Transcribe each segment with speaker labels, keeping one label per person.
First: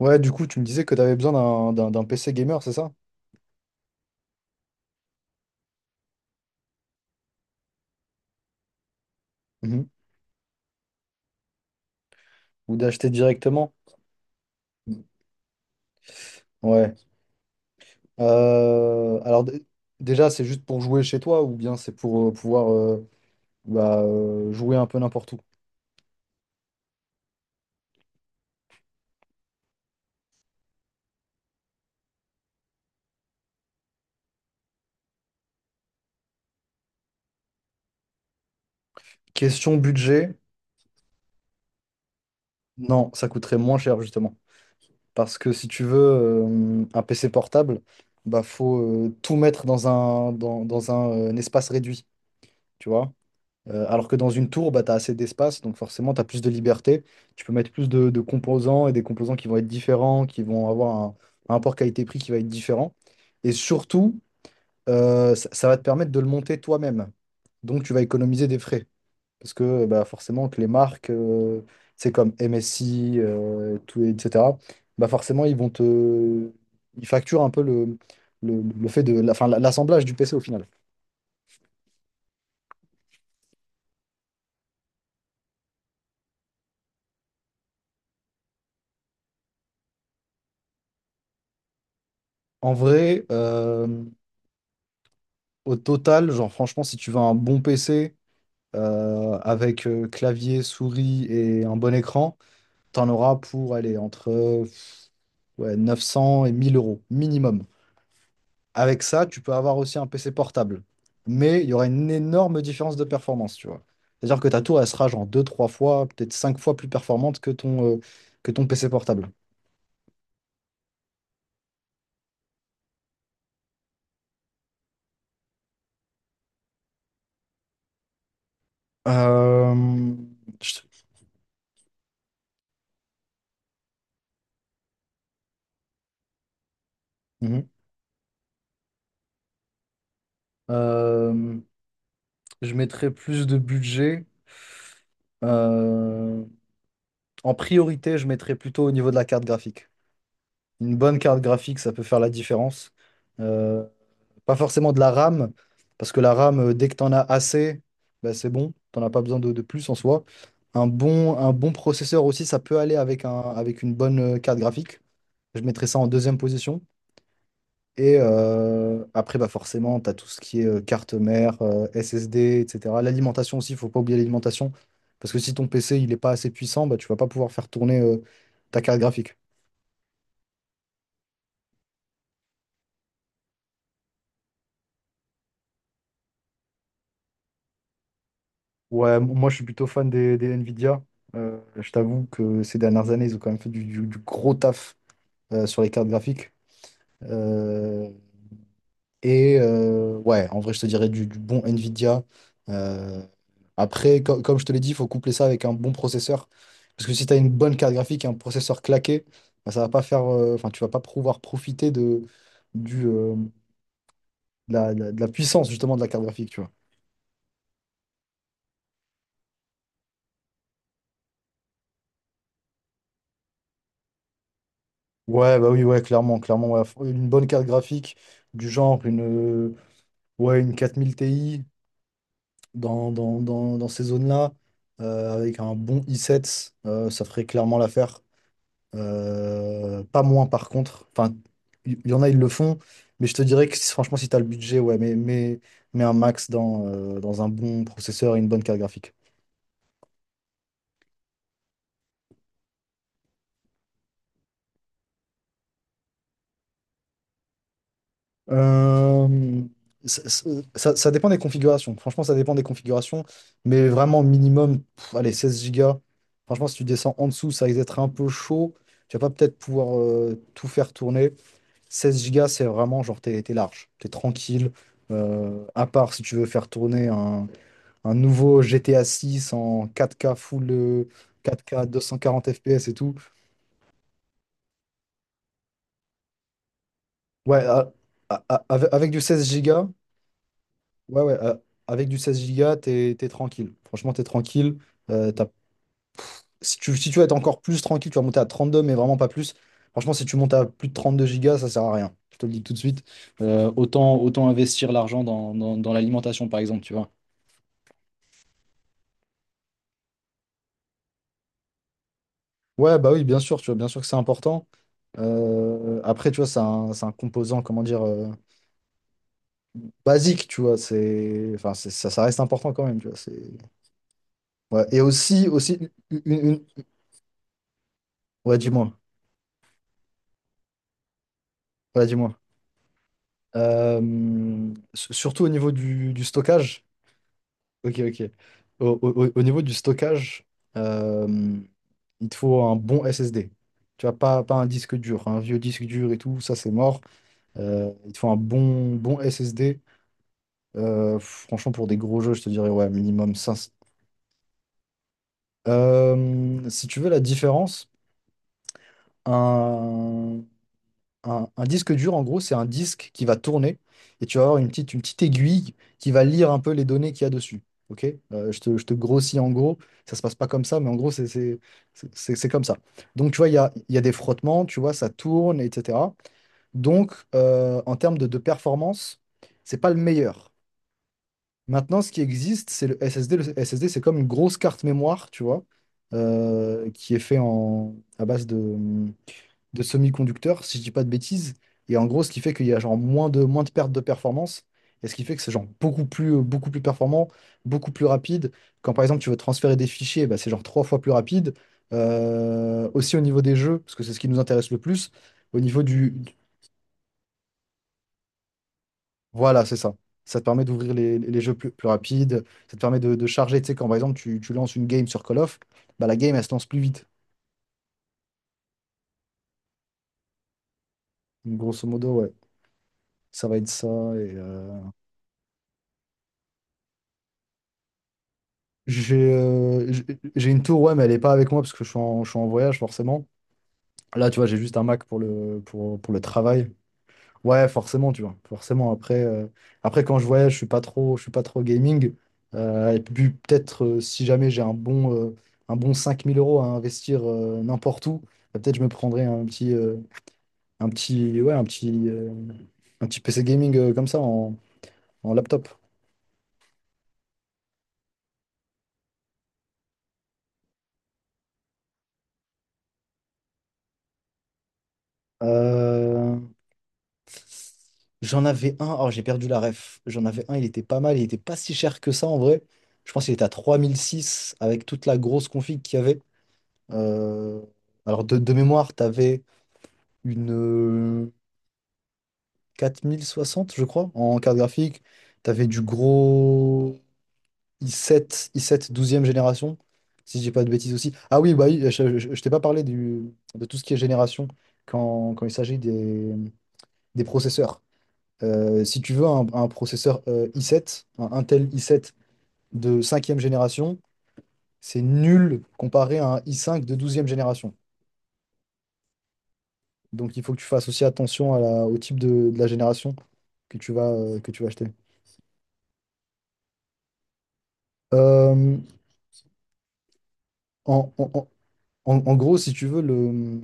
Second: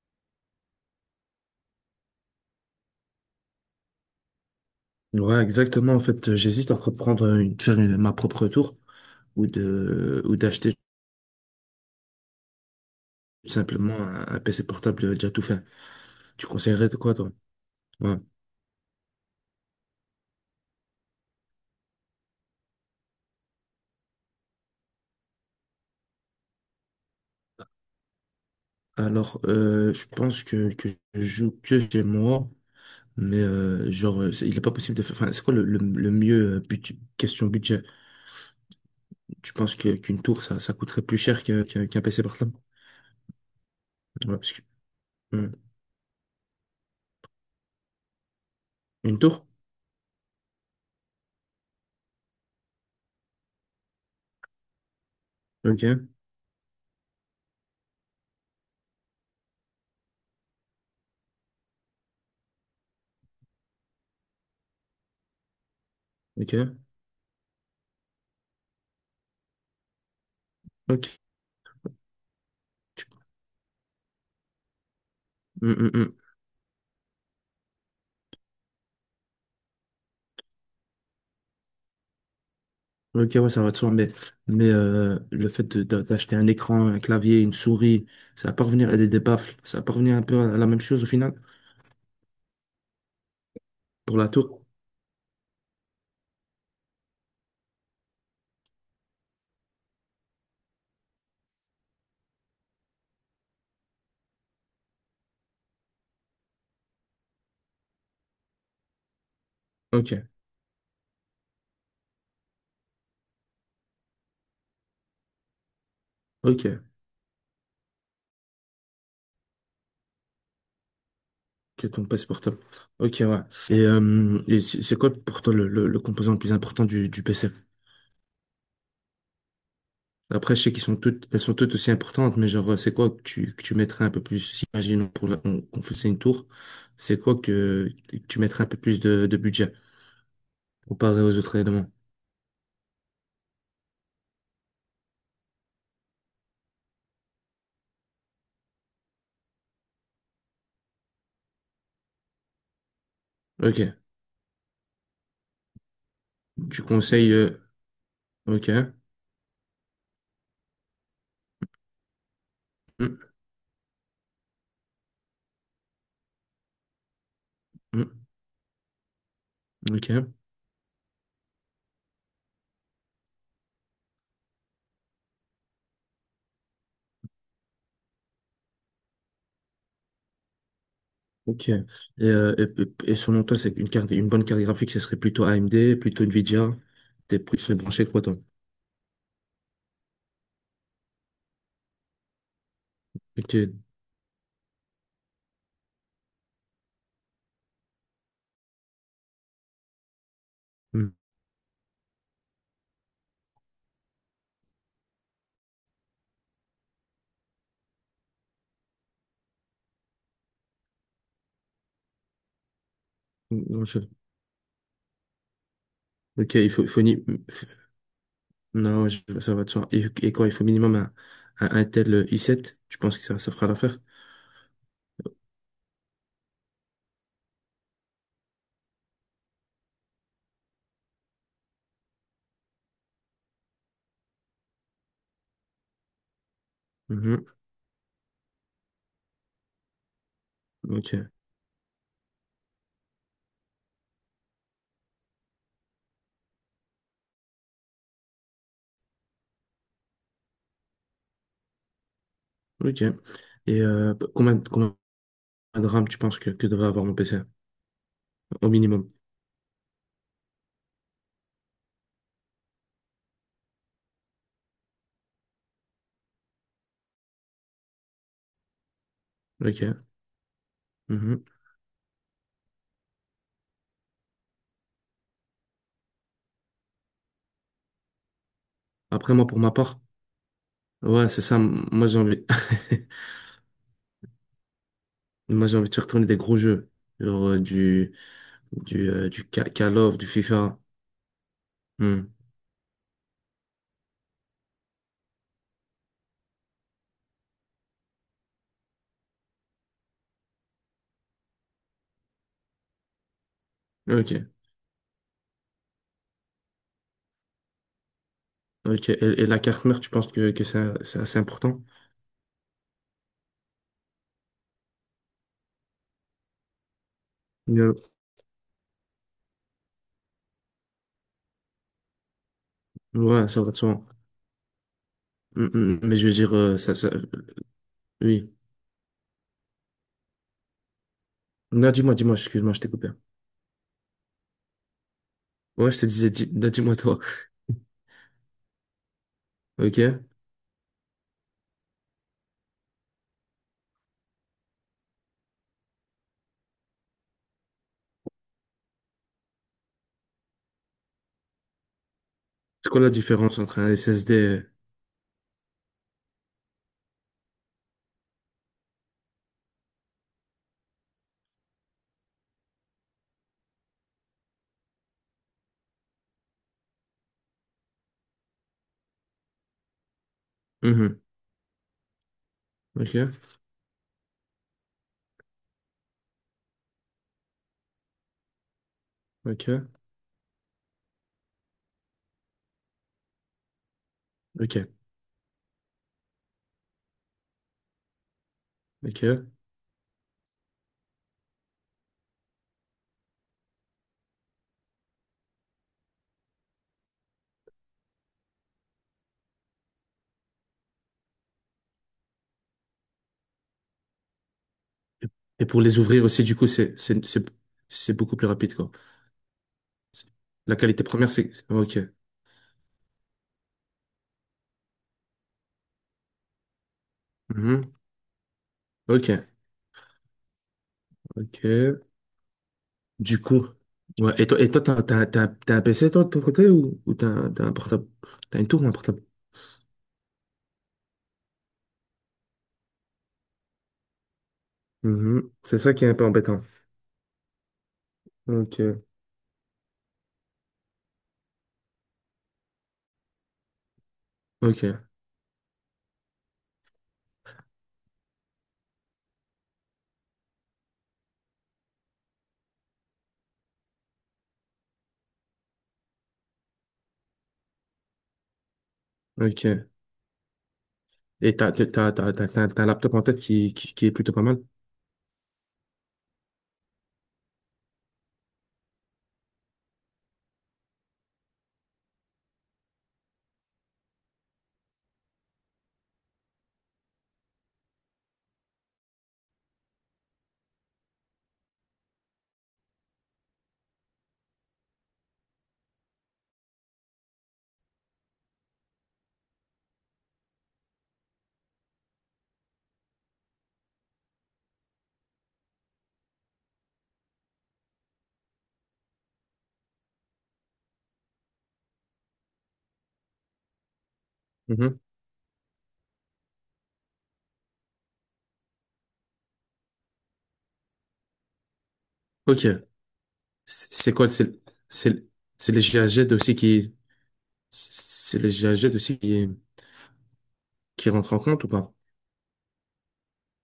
Speaker 1: Ouais, du coup, tu me disais que tu avais besoin d'un PC gamer, c'est ça?
Speaker 2: Ouais, exactement. En fait, j'hésite entre prendre faire ma propre tour
Speaker 1: Mhm.
Speaker 2: ou d'acheter
Speaker 1: Ou d'acheter
Speaker 2: tout
Speaker 1: directement?
Speaker 2: simplement un PC portable déjà tout fait. Tu conseillerais
Speaker 1: Ouais.
Speaker 2: de quoi, toi? Ouais.
Speaker 1: Alors, déjà, c'est juste pour jouer chez toi ou bien c'est pour pouvoir bah, jouer un peu n'importe où?
Speaker 2: Alors, je pense que je joue que chez moi, mais genre, il est pas possible de faire. Enfin, c'est quoi le mieux question budget? Tu penses
Speaker 1: Question
Speaker 2: que qu'une
Speaker 1: budget,
Speaker 2: tour, ça coûterait plus cher que, qu'un PC portable?
Speaker 1: non, ça coûterait moins cher
Speaker 2: Ouais,
Speaker 1: justement.
Speaker 2: parce que-
Speaker 1: Parce que
Speaker 2: Hmm.
Speaker 1: si tu veux un PC portable, bah faut
Speaker 2: Une
Speaker 1: tout
Speaker 2: tour?
Speaker 1: mettre dans un, dans, dans un espace réduit, tu vois? Alors que dans une tour, bah, tu as assez d'espace, donc
Speaker 2: Ok,
Speaker 1: forcément, tu as plus de liberté. Tu peux mettre plus de composants et des composants qui vont être différents, qui vont avoir un rapport qualité-prix qui va être différent. Et surtout, ça va te permettre de le
Speaker 2: ok,
Speaker 1: monter toi-même. Donc, tu vas économiser des frais. Parce que bah, forcément, que les marques,
Speaker 2: ok.
Speaker 1: c'est comme MSI, tout, etc., bah, forcément, ils vont te... Ils facturent un peu le fait de... enfin, l'assemblage du PC au final.
Speaker 2: Ok, ouais, ça va de soi, mais le fait d'acheter un écran, un clavier, une souris, ça va pas revenir à des baffles, ça va pas revenir un peu à la même chose au final
Speaker 1: En vrai...
Speaker 2: pour la tour.
Speaker 1: au total, genre franchement, si tu veux un bon PC avec clavier, souris et un bon écran, t'en auras pour aller entre ouais, 900 et 1 000 € minimum. Avec ça, tu peux avoir aussi un
Speaker 2: Ok,
Speaker 1: PC portable. Mais il y aura une énorme différence de performance, tu vois. C'est-à-dire que ta tour, elle sera genre deux trois fois, peut-être cinq fois
Speaker 2: ok,
Speaker 1: plus performante que ton PC portable.
Speaker 2: que ton passe portable. Ok, ouais. Et c'est quoi pour toi le, le composant le plus important du PC?
Speaker 1: Euh,
Speaker 2: Après, je sais
Speaker 1: je...
Speaker 2: qu'ils sont toutes, elles sont toutes aussi importantes, mais genre, c'est quoi que tu mettrais un peu plus, si imaginons pour qu'on faisait une tour, c'est quoi
Speaker 1: Mhm.
Speaker 2: que tu mettrais un peu plus de budget comparé aux autres
Speaker 1: Euh,
Speaker 2: éléments?
Speaker 1: je mettrais plus de budget. euh, En priorité, je mettrais plutôt au niveau de la carte graphique. Une bonne carte graphique, ça peut faire la différence. Euh,
Speaker 2: Ok,
Speaker 1: Pas forcément de la RAM, parce que la RAM,
Speaker 2: tu
Speaker 1: dès que tu en as
Speaker 2: conseilles,
Speaker 1: assez, bah, c'est
Speaker 2: ok.
Speaker 1: bon. Tu n'en as pas besoin de plus en soi. Un bon processeur aussi, ça peut aller avec
Speaker 2: Mm,
Speaker 1: une bonne carte graphique. Je mettrais ça en deuxième position.
Speaker 2: mm,
Speaker 1: Et après, bah forcément, tu as tout
Speaker 2: ok,
Speaker 1: ce qui est carte mère, SSD, etc. L'alimentation aussi, il faut pas oublier l'alimentation. Parce que si ton PC il n'est pas assez puissant, bah, tu vas pas pouvoir faire tourner ta carte graphique.
Speaker 2: ok. Et selon toi, c'est une carte, une bonne carte graphique, ce serait plutôt AMD, plutôt Nvidia. T'es plus branché quoi, toi?
Speaker 1: Ouais, moi je suis plutôt fan des Nvidia. Je t'avoue que ces dernières années, ils ont quand
Speaker 2: Ok.
Speaker 1: même fait du gros taf sur les cartes graphiques. Euh, et ouais, en vrai, je te dirais
Speaker 2: Mm,
Speaker 1: du bon Nvidia. Euh, Après, comme je te l'ai dit, il faut coupler ça avec un bon processeur. Parce que si tu as une bonne carte graphique et un processeur claqué, bah, ça va pas faire, enfin, tu vas pas pouvoir profiter du, euh,
Speaker 2: mm, non, je-
Speaker 1: de la puissance justement de la carte graphique,
Speaker 2: Ok,
Speaker 1: tu vois.
Speaker 2: il faut ni... mmh, Non, je- ça va de soi. Et quoi, il faut minimum un Intel i7. Tu penses que ça fera l'affaire?
Speaker 1: Ouais, bah oui, ouais, clairement, clairement, ouais. Faut une bonne carte graphique du genre euh, ouais, une 4000 Ti dans ces zones-là, avec un bon i7, ça ferait
Speaker 2: Mhm.
Speaker 1: clairement l'affaire. Pas moins par contre.
Speaker 2: Ok,
Speaker 1: Enfin, y en a, ils le font, mais je te dirais que franchement, si tu as le budget, ouais, mais un max dans un bon processeur et une bonne carte graphique.
Speaker 2: ok. Et combien, combien de RAM tu penses que devrait avoir mon PC? Au minimum.
Speaker 1: Euh, ça, ça dépend des configurations. Franchement, ça dépend des configurations. Mais vraiment, minimum, pff, allez, 16 gigas. Franchement, si tu descends en dessous, ça risque d'être un peu chaud. Tu vas pas peut-être pouvoir
Speaker 2: Ok.
Speaker 1: tout faire tourner.
Speaker 2: Mhm.
Speaker 1: Seize gigas, c'est vraiment genre, t'es large, t'es tranquille. À part si tu veux faire tourner un nouveau GTA
Speaker 2: Après, moi,
Speaker 1: six
Speaker 2: pour ma
Speaker 1: en
Speaker 2: part,
Speaker 1: quatre k full
Speaker 2: ouais, c'est ça.
Speaker 1: 4K
Speaker 2: Moi, j'ai envie,
Speaker 1: 240 FPS et tout.
Speaker 2: moi, j'ai envie de retourner des gros jeux. Genre,
Speaker 1: Ouais,
Speaker 2: du,
Speaker 1: avec, avec du
Speaker 2: du
Speaker 1: 16 gigas.
Speaker 2: Call of, du FIFA.
Speaker 1: Ouais, ouais, avec du
Speaker 2: Hmm.
Speaker 1: 16 gigas, t'es tranquille. Franchement, t'es tranquille. Euh, t'as- si tu veux être encore plus tranquille, tu vas monter à 32, mais vraiment pas plus. Franchement, si tu montes à plus de 32 gigas, ça sert à rien. Je te le dis tout de suite. Autant
Speaker 2: Ok.
Speaker 1: investir l'argent dans l'alimentation, par exemple, tu vois.
Speaker 2: Ok. Et la carte mère, tu penses que c'est assez important?
Speaker 1: Ouais, bah oui, bien sûr, tu vois, bien sûr que c'est important. Après, tu vois, c'est un composant, comment
Speaker 2: Euh,
Speaker 1: dire, basique, tu vois. Enfin, ça reste important quand même, tu vois. C'est,
Speaker 2: Ouais, ça va de soi.
Speaker 1: ouais. Et aussi,
Speaker 2: Hmm,
Speaker 1: aussi,
Speaker 2: hmm. Mais
Speaker 1: une,
Speaker 2: je veux dire,
Speaker 1: une- une-
Speaker 2: ça, ça, oui.
Speaker 1: ouais, dis-moi.
Speaker 2: Non,
Speaker 1: Ouais,
Speaker 2: dis-moi,
Speaker 1: dis-moi.
Speaker 2: dis-moi, excuse-moi, je t'ai coupé.
Speaker 1: Surtout au niveau
Speaker 2: Ouais, je te
Speaker 1: du
Speaker 2: disais, dis, non,
Speaker 1: stockage.
Speaker 2: dis-moi toi.
Speaker 1: Ok, ok. Au niveau du
Speaker 2: Ok.
Speaker 1: stockage, euh, il te faut un bon SSD. Tu vois, pas un disque dur, un vieux disque dur et tout, ça c'est mort. Il te faut un bon SSD. Franchement, pour des gros jeux, je te dirais, ouais,
Speaker 2: C'est quoi la
Speaker 1: minimum
Speaker 2: différence
Speaker 1: 500.
Speaker 2: entre un SSD
Speaker 1: Si tu veux la différence, un, un disque dur, en gros, c'est un disque qui va tourner et tu vas avoir une petite aiguille qui va lire un peu les données qu'il y a dessus. Ok? Je te grossis en gros, ça se passe pas comme ça, mais en gros,
Speaker 2: Mhm.
Speaker 1: c'est comme ça. Donc, tu
Speaker 2: Ok.
Speaker 1: vois, il y a des frottements, tu vois, ça tourne, etc. Donc, en termes de performance, c'est pas
Speaker 2: Ok.
Speaker 1: le meilleur. Maintenant, ce qui existe, c'est le SSD. Le SSD, c'est comme une grosse
Speaker 2: Ok.
Speaker 1: carte mémoire, tu vois, qui est fait à base de,
Speaker 2: Ok.
Speaker 1: de semi-conducteurs, si je dis pas de bêtises. Et en gros, ce qui fait qu'il y a genre moins de pertes de performance. Et ce qui fait que c'est genre beaucoup plus performant, beaucoup plus rapide. Quand par exemple tu veux transférer des fichiers, bah, c'est genre trois fois plus rapide. Aussi au niveau des jeux, parce que c'est ce qui nous intéresse le plus. Au
Speaker 2: Et pour
Speaker 1: niveau
Speaker 2: les ouvrir aussi, du coup, c'est c'est beaucoup plus rapide, quoi.
Speaker 1: Voilà, c'est ça.
Speaker 2: C'est-
Speaker 1: Ça te permet
Speaker 2: La
Speaker 1: d'ouvrir
Speaker 2: qualité
Speaker 1: les,
Speaker 2: première,
Speaker 1: les
Speaker 2: c'est
Speaker 1: jeux plus,
Speaker 2: c'est-
Speaker 1: plus
Speaker 2: ok.
Speaker 1: rapides. Ça te permet de charger. Tu sais, quand par exemple tu lances une game sur Call of, bah, la game elle se lance plus vite.
Speaker 2: Mhm. Ok,
Speaker 1: Donc, grosso
Speaker 2: ok.
Speaker 1: modo, ouais.
Speaker 2: Du
Speaker 1: Ça va
Speaker 2: coup,
Speaker 1: être ça.
Speaker 2: ouais. Et toi, t'as un PC toi de ton côté ou t'as un portable, t'as une tour ou un portable?
Speaker 1: J'ai euh, j'ai j'ai une tour, ouais, mais elle est pas avec moi parce que je suis en voyage, forcément. Là, tu vois, j'ai juste un Mac pour
Speaker 2: Mhm.
Speaker 1: le,
Speaker 2: C'est ça
Speaker 1: pour,
Speaker 2: qui est
Speaker 1: pour
Speaker 2: un
Speaker 1: le
Speaker 2: peu embêtant.
Speaker 1: travail. Ouais, forcément, tu vois.
Speaker 2: Ok,
Speaker 1: Après quand je voyage, je suis pas trop gaming. Et puis, peut-être, si jamais j'ai un
Speaker 2: ok,
Speaker 1: bon, euh, un bon 5 000 € à investir n'importe où, bah, peut-être je me prendrais un petit, ouais, un petit, euh, un petit PC gaming comme ça en laptop.
Speaker 2: ok. Et t'as un laptop en tête qui est plutôt pas mal.
Speaker 1: Euh, J'en avais un, oh j'ai perdu la ref. J'en avais un, il était pas mal, il était pas si cher que ça en vrai. Je pense qu'il était à 3006 avec toute la grosse config qu'il y avait. Euh, Alors de mémoire, t'avais une 4060, je crois, en carte graphique. T'avais du gros i sept douzième génération, si je dis pas de bêtises aussi. Ah oui, bah oui, je t'ai pas parlé de tout ce qui est génération quand il s'agit des processeurs. Si tu veux un processeur i7, un Intel i7 de cinquième génération,
Speaker 2: Mhm.
Speaker 1: c'est nul comparé à un i5 de douzième génération. Donc il faut que tu fasses aussi attention au type de la
Speaker 2: Ok.
Speaker 1: génération que
Speaker 2: C'est quoi?
Speaker 1: tu vas acheter.
Speaker 2: C'est c'est les GHz aussi qui c'est les
Speaker 1: Euh,
Speaker 2: GHZ aussi qui qui
Speaker 1: en, en-
Speaker 2: rentrent en
Speaker 1: en-
Speaker 2: compte ou pas?
Speaker 1: En gros, si tu veux, le,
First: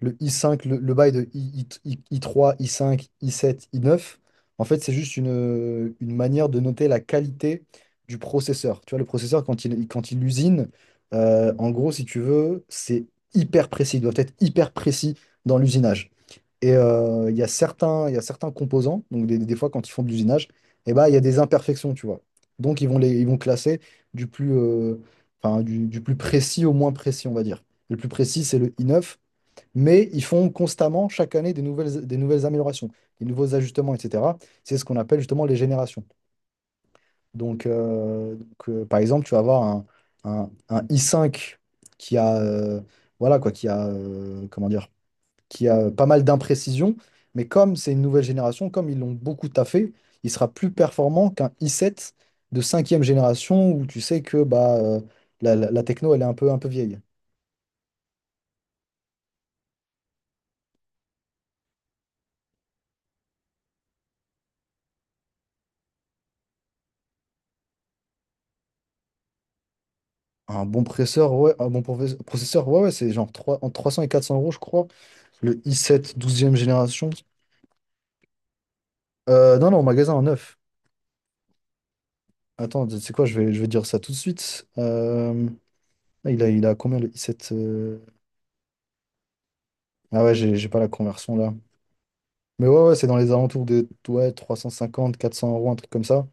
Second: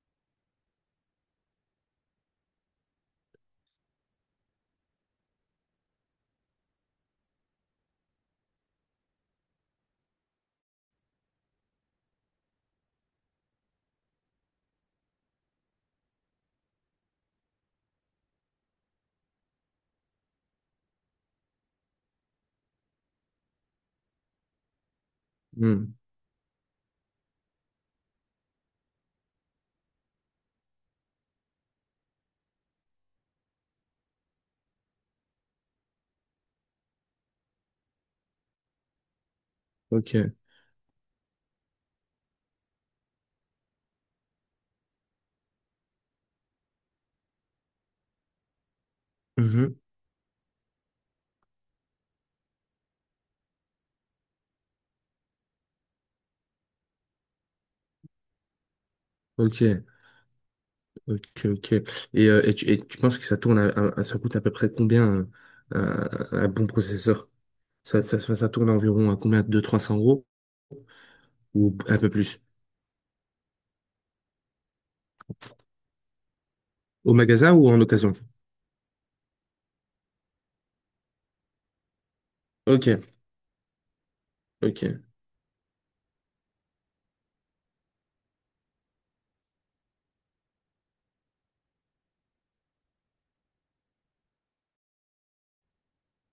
Speaker 1: le i5, le bail de 3 i5, i7, i9, en fait, c'est juste une manière de noter la qualité du processeur. Tu vois, le processeur, quand il usine, en gros, si tu veux, c'est hyper précis. Il doit être hyper précis dans l'usinage. Et il y a certains composants, donc des fois, quand ils font de l'usinage, eh ben, il y a des imperfections, tu vois. Donc, ils vont classer du plus, euh, enfin,
Speaker 2: Hmm.
Speaker 1: du plus précis au moins précis, on va dire. Le plus précis, c'est le i9. Mais ils font constamment, chaque année, des nouvelles améliorations, des nouveaux ajustements, etc. C'est ce qu'on appelle justement les générations. Par exemple, tu vas avoir un,
Speaker 2: Ok.
Speaker 1: un- un i cinq qui a, voilà quoi, qui a, comment dire, qui a pas mal d'imprécisions, mais comme c'est une nouvelle génération, comme ils l'ont beaucoup
Speaker 2: Mhm.
Speaker 1: taffé, il sera plus performant qu'un i sept de cinquième génération où tu sais que bah, la techno, elle est un peu vieille.
Speaker 2: Ok. Ok. Ok. Et tu penses que ça tourne ça coûte à peu près combien un, un bon processeur? Ça, ça tourne à environ à combien? 200 300 euros
Speaker 1: Un bon processeur, ouais, un
Speaker 2: ou
Speaker 1: bon
Speaker 2: un peu plus?
Speaker 1: processeur, ouais, ouais, c'est genre entre 300 et 400 euros, je crois. Le i7 douzième génération.
Speaker 2: Au magasin ou en occasion?
Speaker 1: Non, non, au magasin en neuf. Attends, tu
Speaker 2: Ok.
Speaker 1: sais quoi, je vais dire ça tout de suite.
Speaker 2: Ok.
Speaker 1: Là, il a combien le i7? Ah ouais, j'ai pas la conversion là. Mais ouais, ouais, c'est dans les alentours de ouais, trois cent cinquante quatre cents euros, un truc comme ça.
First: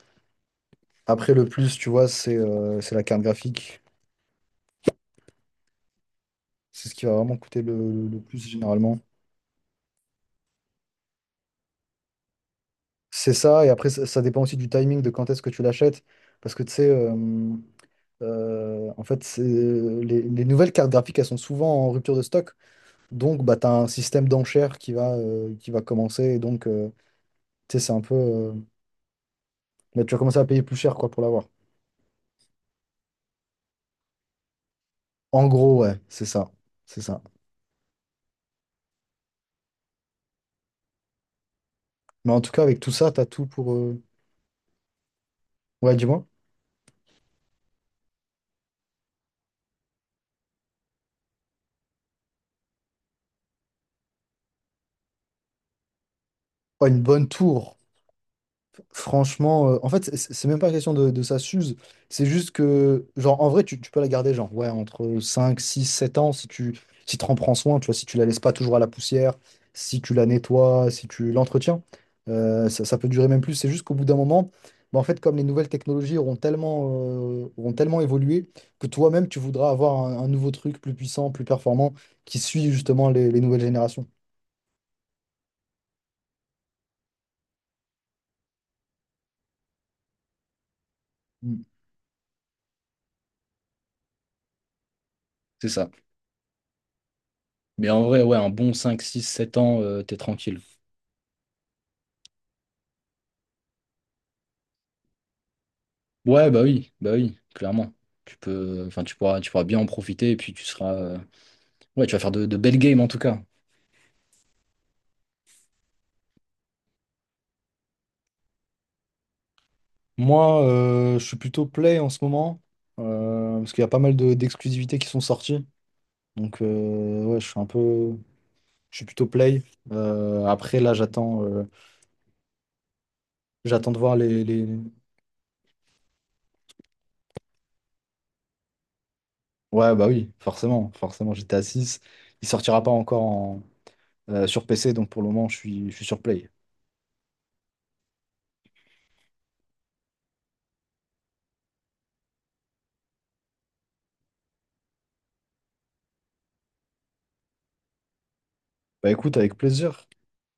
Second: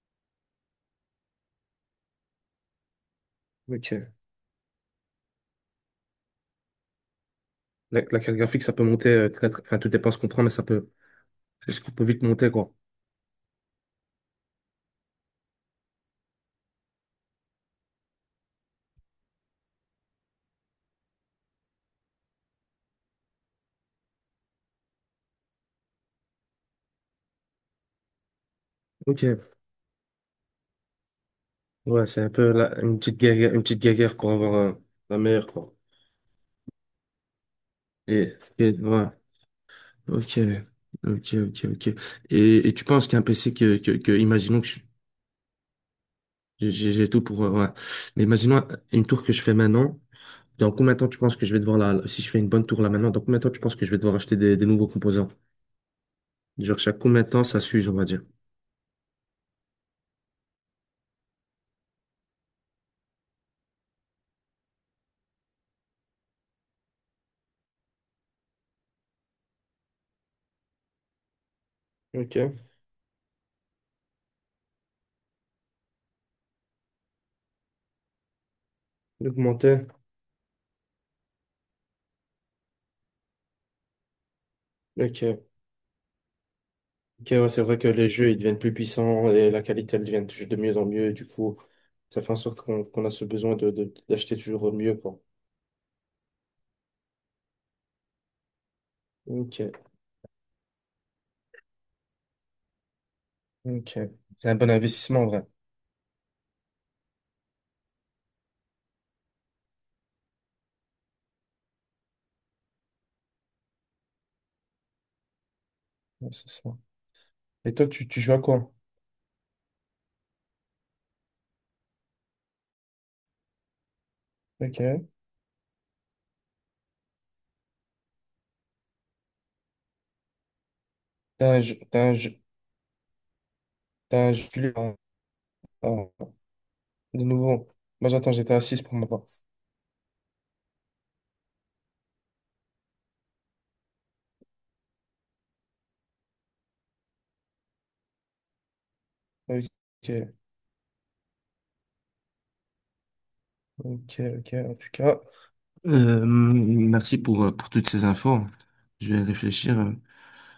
Speaker 1: Après, le plus, tu vois, c'est la carte graphique.
Speaker 2: Ok.
Speaker 1: C'est ce qui va vraiment coûter le, le- le
Speaker 2: La carte
Speaker 1: plus
Speaker 2: graphique, ça peut
Speaker 1: généralement.
Speaker 2: monter, très, enfin, tout dépend ce qu'on prend, mais ça peut vite monter, quoi.
Speaker 1: C'est ça, et après, ça dépend aussi du timing de quand est-ce que tu l'achètes. Parce que tu sais. En fait, les nouvelles cartes graphiques, elles sont souvent en rupture de stock. Donc, bah, tu as un système d'enchères qui va commencer. Et donc, tu sais, c'est un peu.
Speaker 2: Ok.
Speaker 1: Bah, tu vas commencer à payer plus cher quoi, pour l'avoir.
Speaker 2: Ouais, c'est un peu une petite guerre pour avoir la meilleure,
Speaker 1: En
Speaker 2: quoi.
Speaker 1: gros, ouais, c'est ça. C'est ça.
Speaker 2: Et ouais. Ok, ok, ok, ok.
Speaker 1: Mais en tout cas,
Speaker 2: Et
Speaker 1: avec
Speaker 2: tu
Speaker 1: tout
Speaker 2: penses
Speaker 1: ça, tu
Speaker 2: qu'un
Speaker 1: as tout
Speaker 2: PC
Speaker 1: pour.
Speaker 2: que, imaginons que
Speaker 1: Ouais, dis-moi.
Speaker 2: j'ai tout pour, ouais. Mais imaginons une tour que je fais maintenant. Dans combien de temps tu penses que je vais devoir la, si je fais une bonne tour là maintenant, dans combien de temps tu penses que je vais devoir acheter des nouveaux composants? Genre
Speaker 1: Ouais,
Speaker 2: chaque
Speaker 1: une
Speaker 2: combien
Speaker 1: bonne
Speaker 2: de temps ça
Speaker 1: tour.
Speaker 2: s'use, on va dire.
Speaker 1: Franchement, en fait, c'est même pas question de ça s'use. C'est juste que, genre, en vrai, tu peux la garder, genre, ouais, entre 5 6 7 ans, si t'en prends soin, tu vois, si tu la laisses pas toujours à la poussière, si tu la nettoies, si tu l'entretiens,
Speaker 2: Ok,
Speaker 1: ça peut durer même plus. C'est juste qu'au bout d'un moment, bah, en fait, comme les nouvelles technologies auront tellement évolué, que toi-même, tu voudras
Speaker 2: augmenter.
Speaker 1: avoir un nouveau truc plus puissant, plus performant, qui suit justement les nouvelles générations.
Speaker 2: Ok. Ok, ouais, c'est vrai que les jeux, ils deviennent plus puissants et la qualité, elle devient toujours de mieux en mieux. Du coup,
Speaker 1: Mm.
Speaker 2: ça fait en sorte qu'on qu'on a ce besoin de, d'acheter toujours mieux, quoi.
Speaker 1: C'est ça. Mais en vrai, ouais, un bon 5 6 sept ans,
Speaker 2: Ok,
Speaker 1: t'es tranquille.
Speaker 2: ok. C'est un bon investissement, en
Speaker 1: Ouais, bah oui, clairement. Enfin, tu pourras bien en profiter et puis tu vas faire de belles games en tout cas.
Speaker 2: vrai. Et toi, tu joues à quoi?
Speaker 1: Moi, je suis plutôt play en ce moment, parce qu'il y a pas mal d'exclusivités qui
Speaker 2: Ok.
Speaker 1: sont sorties. Donc, ouais, je suis un peu. Je suis plutôt play. Après, là, j'attends
Speaker 2: T'as un
Speaker 1: euh,
Speaker 2: jeu, t'as un jeu,
Speaker 1: j'attends de voir
Speaker 2: t'as un
Speaker 1: les,
Speaker 2: jeu, ah, ah, de nouveau. Moi, j'attends j'étais à 6 pour ma part.
Speaker 1: ouais, bah oui, forcément, forcément, j'étais à six. Il sortira pas encore sur PC, donc pour le moment, je suis sur play.
Speaker 2: Ok. Ok, ok. En tout cas, merci pour toutes ces infos.
Speaker 1: Bah
Speaker 2: Je vais
Speaker 1: écoute, avec
Speaker 2: réfléchir.
Speaker 1: plaisir.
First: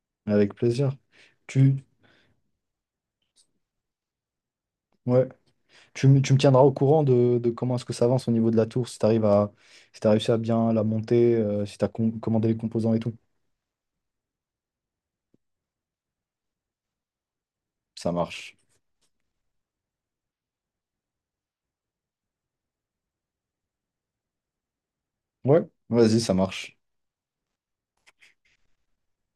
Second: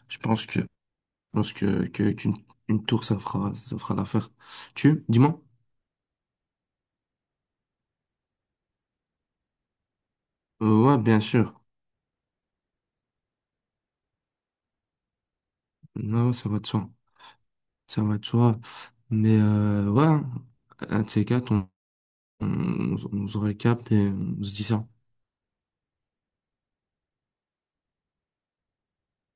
Speaker 1: Avec
Speaker 2: Je
Speaker 1: plaisir.
Speaker 2: pense
Speaker 1: Tu.
Speaker 2: que, qu'une une tour, ça fera l'affaire. Tu,
Speaker 1: Ouais.
Speaker 2: dis-moi.
Speaker 1: Tu me tiendras au courant de comment est-ce que ça avance au niveau de la tour, si t'as réussi à bien la
Speaker 2: Ouais, bien
Speaker 1: monter,
Speaker 2: sûr.
Speaker 1: si tu as commandé les composants et tout.
Speaker 2: Non, ça va de soi. Ça
Speaker 1: Ça
Speaker 2: va de
Speaker 1: marche.
Speaker 2: soi. Mais ouais, un de ces quatre, on se recapte et on se dit ça.
Speaker 1: Ouais, vas-y, ça marche.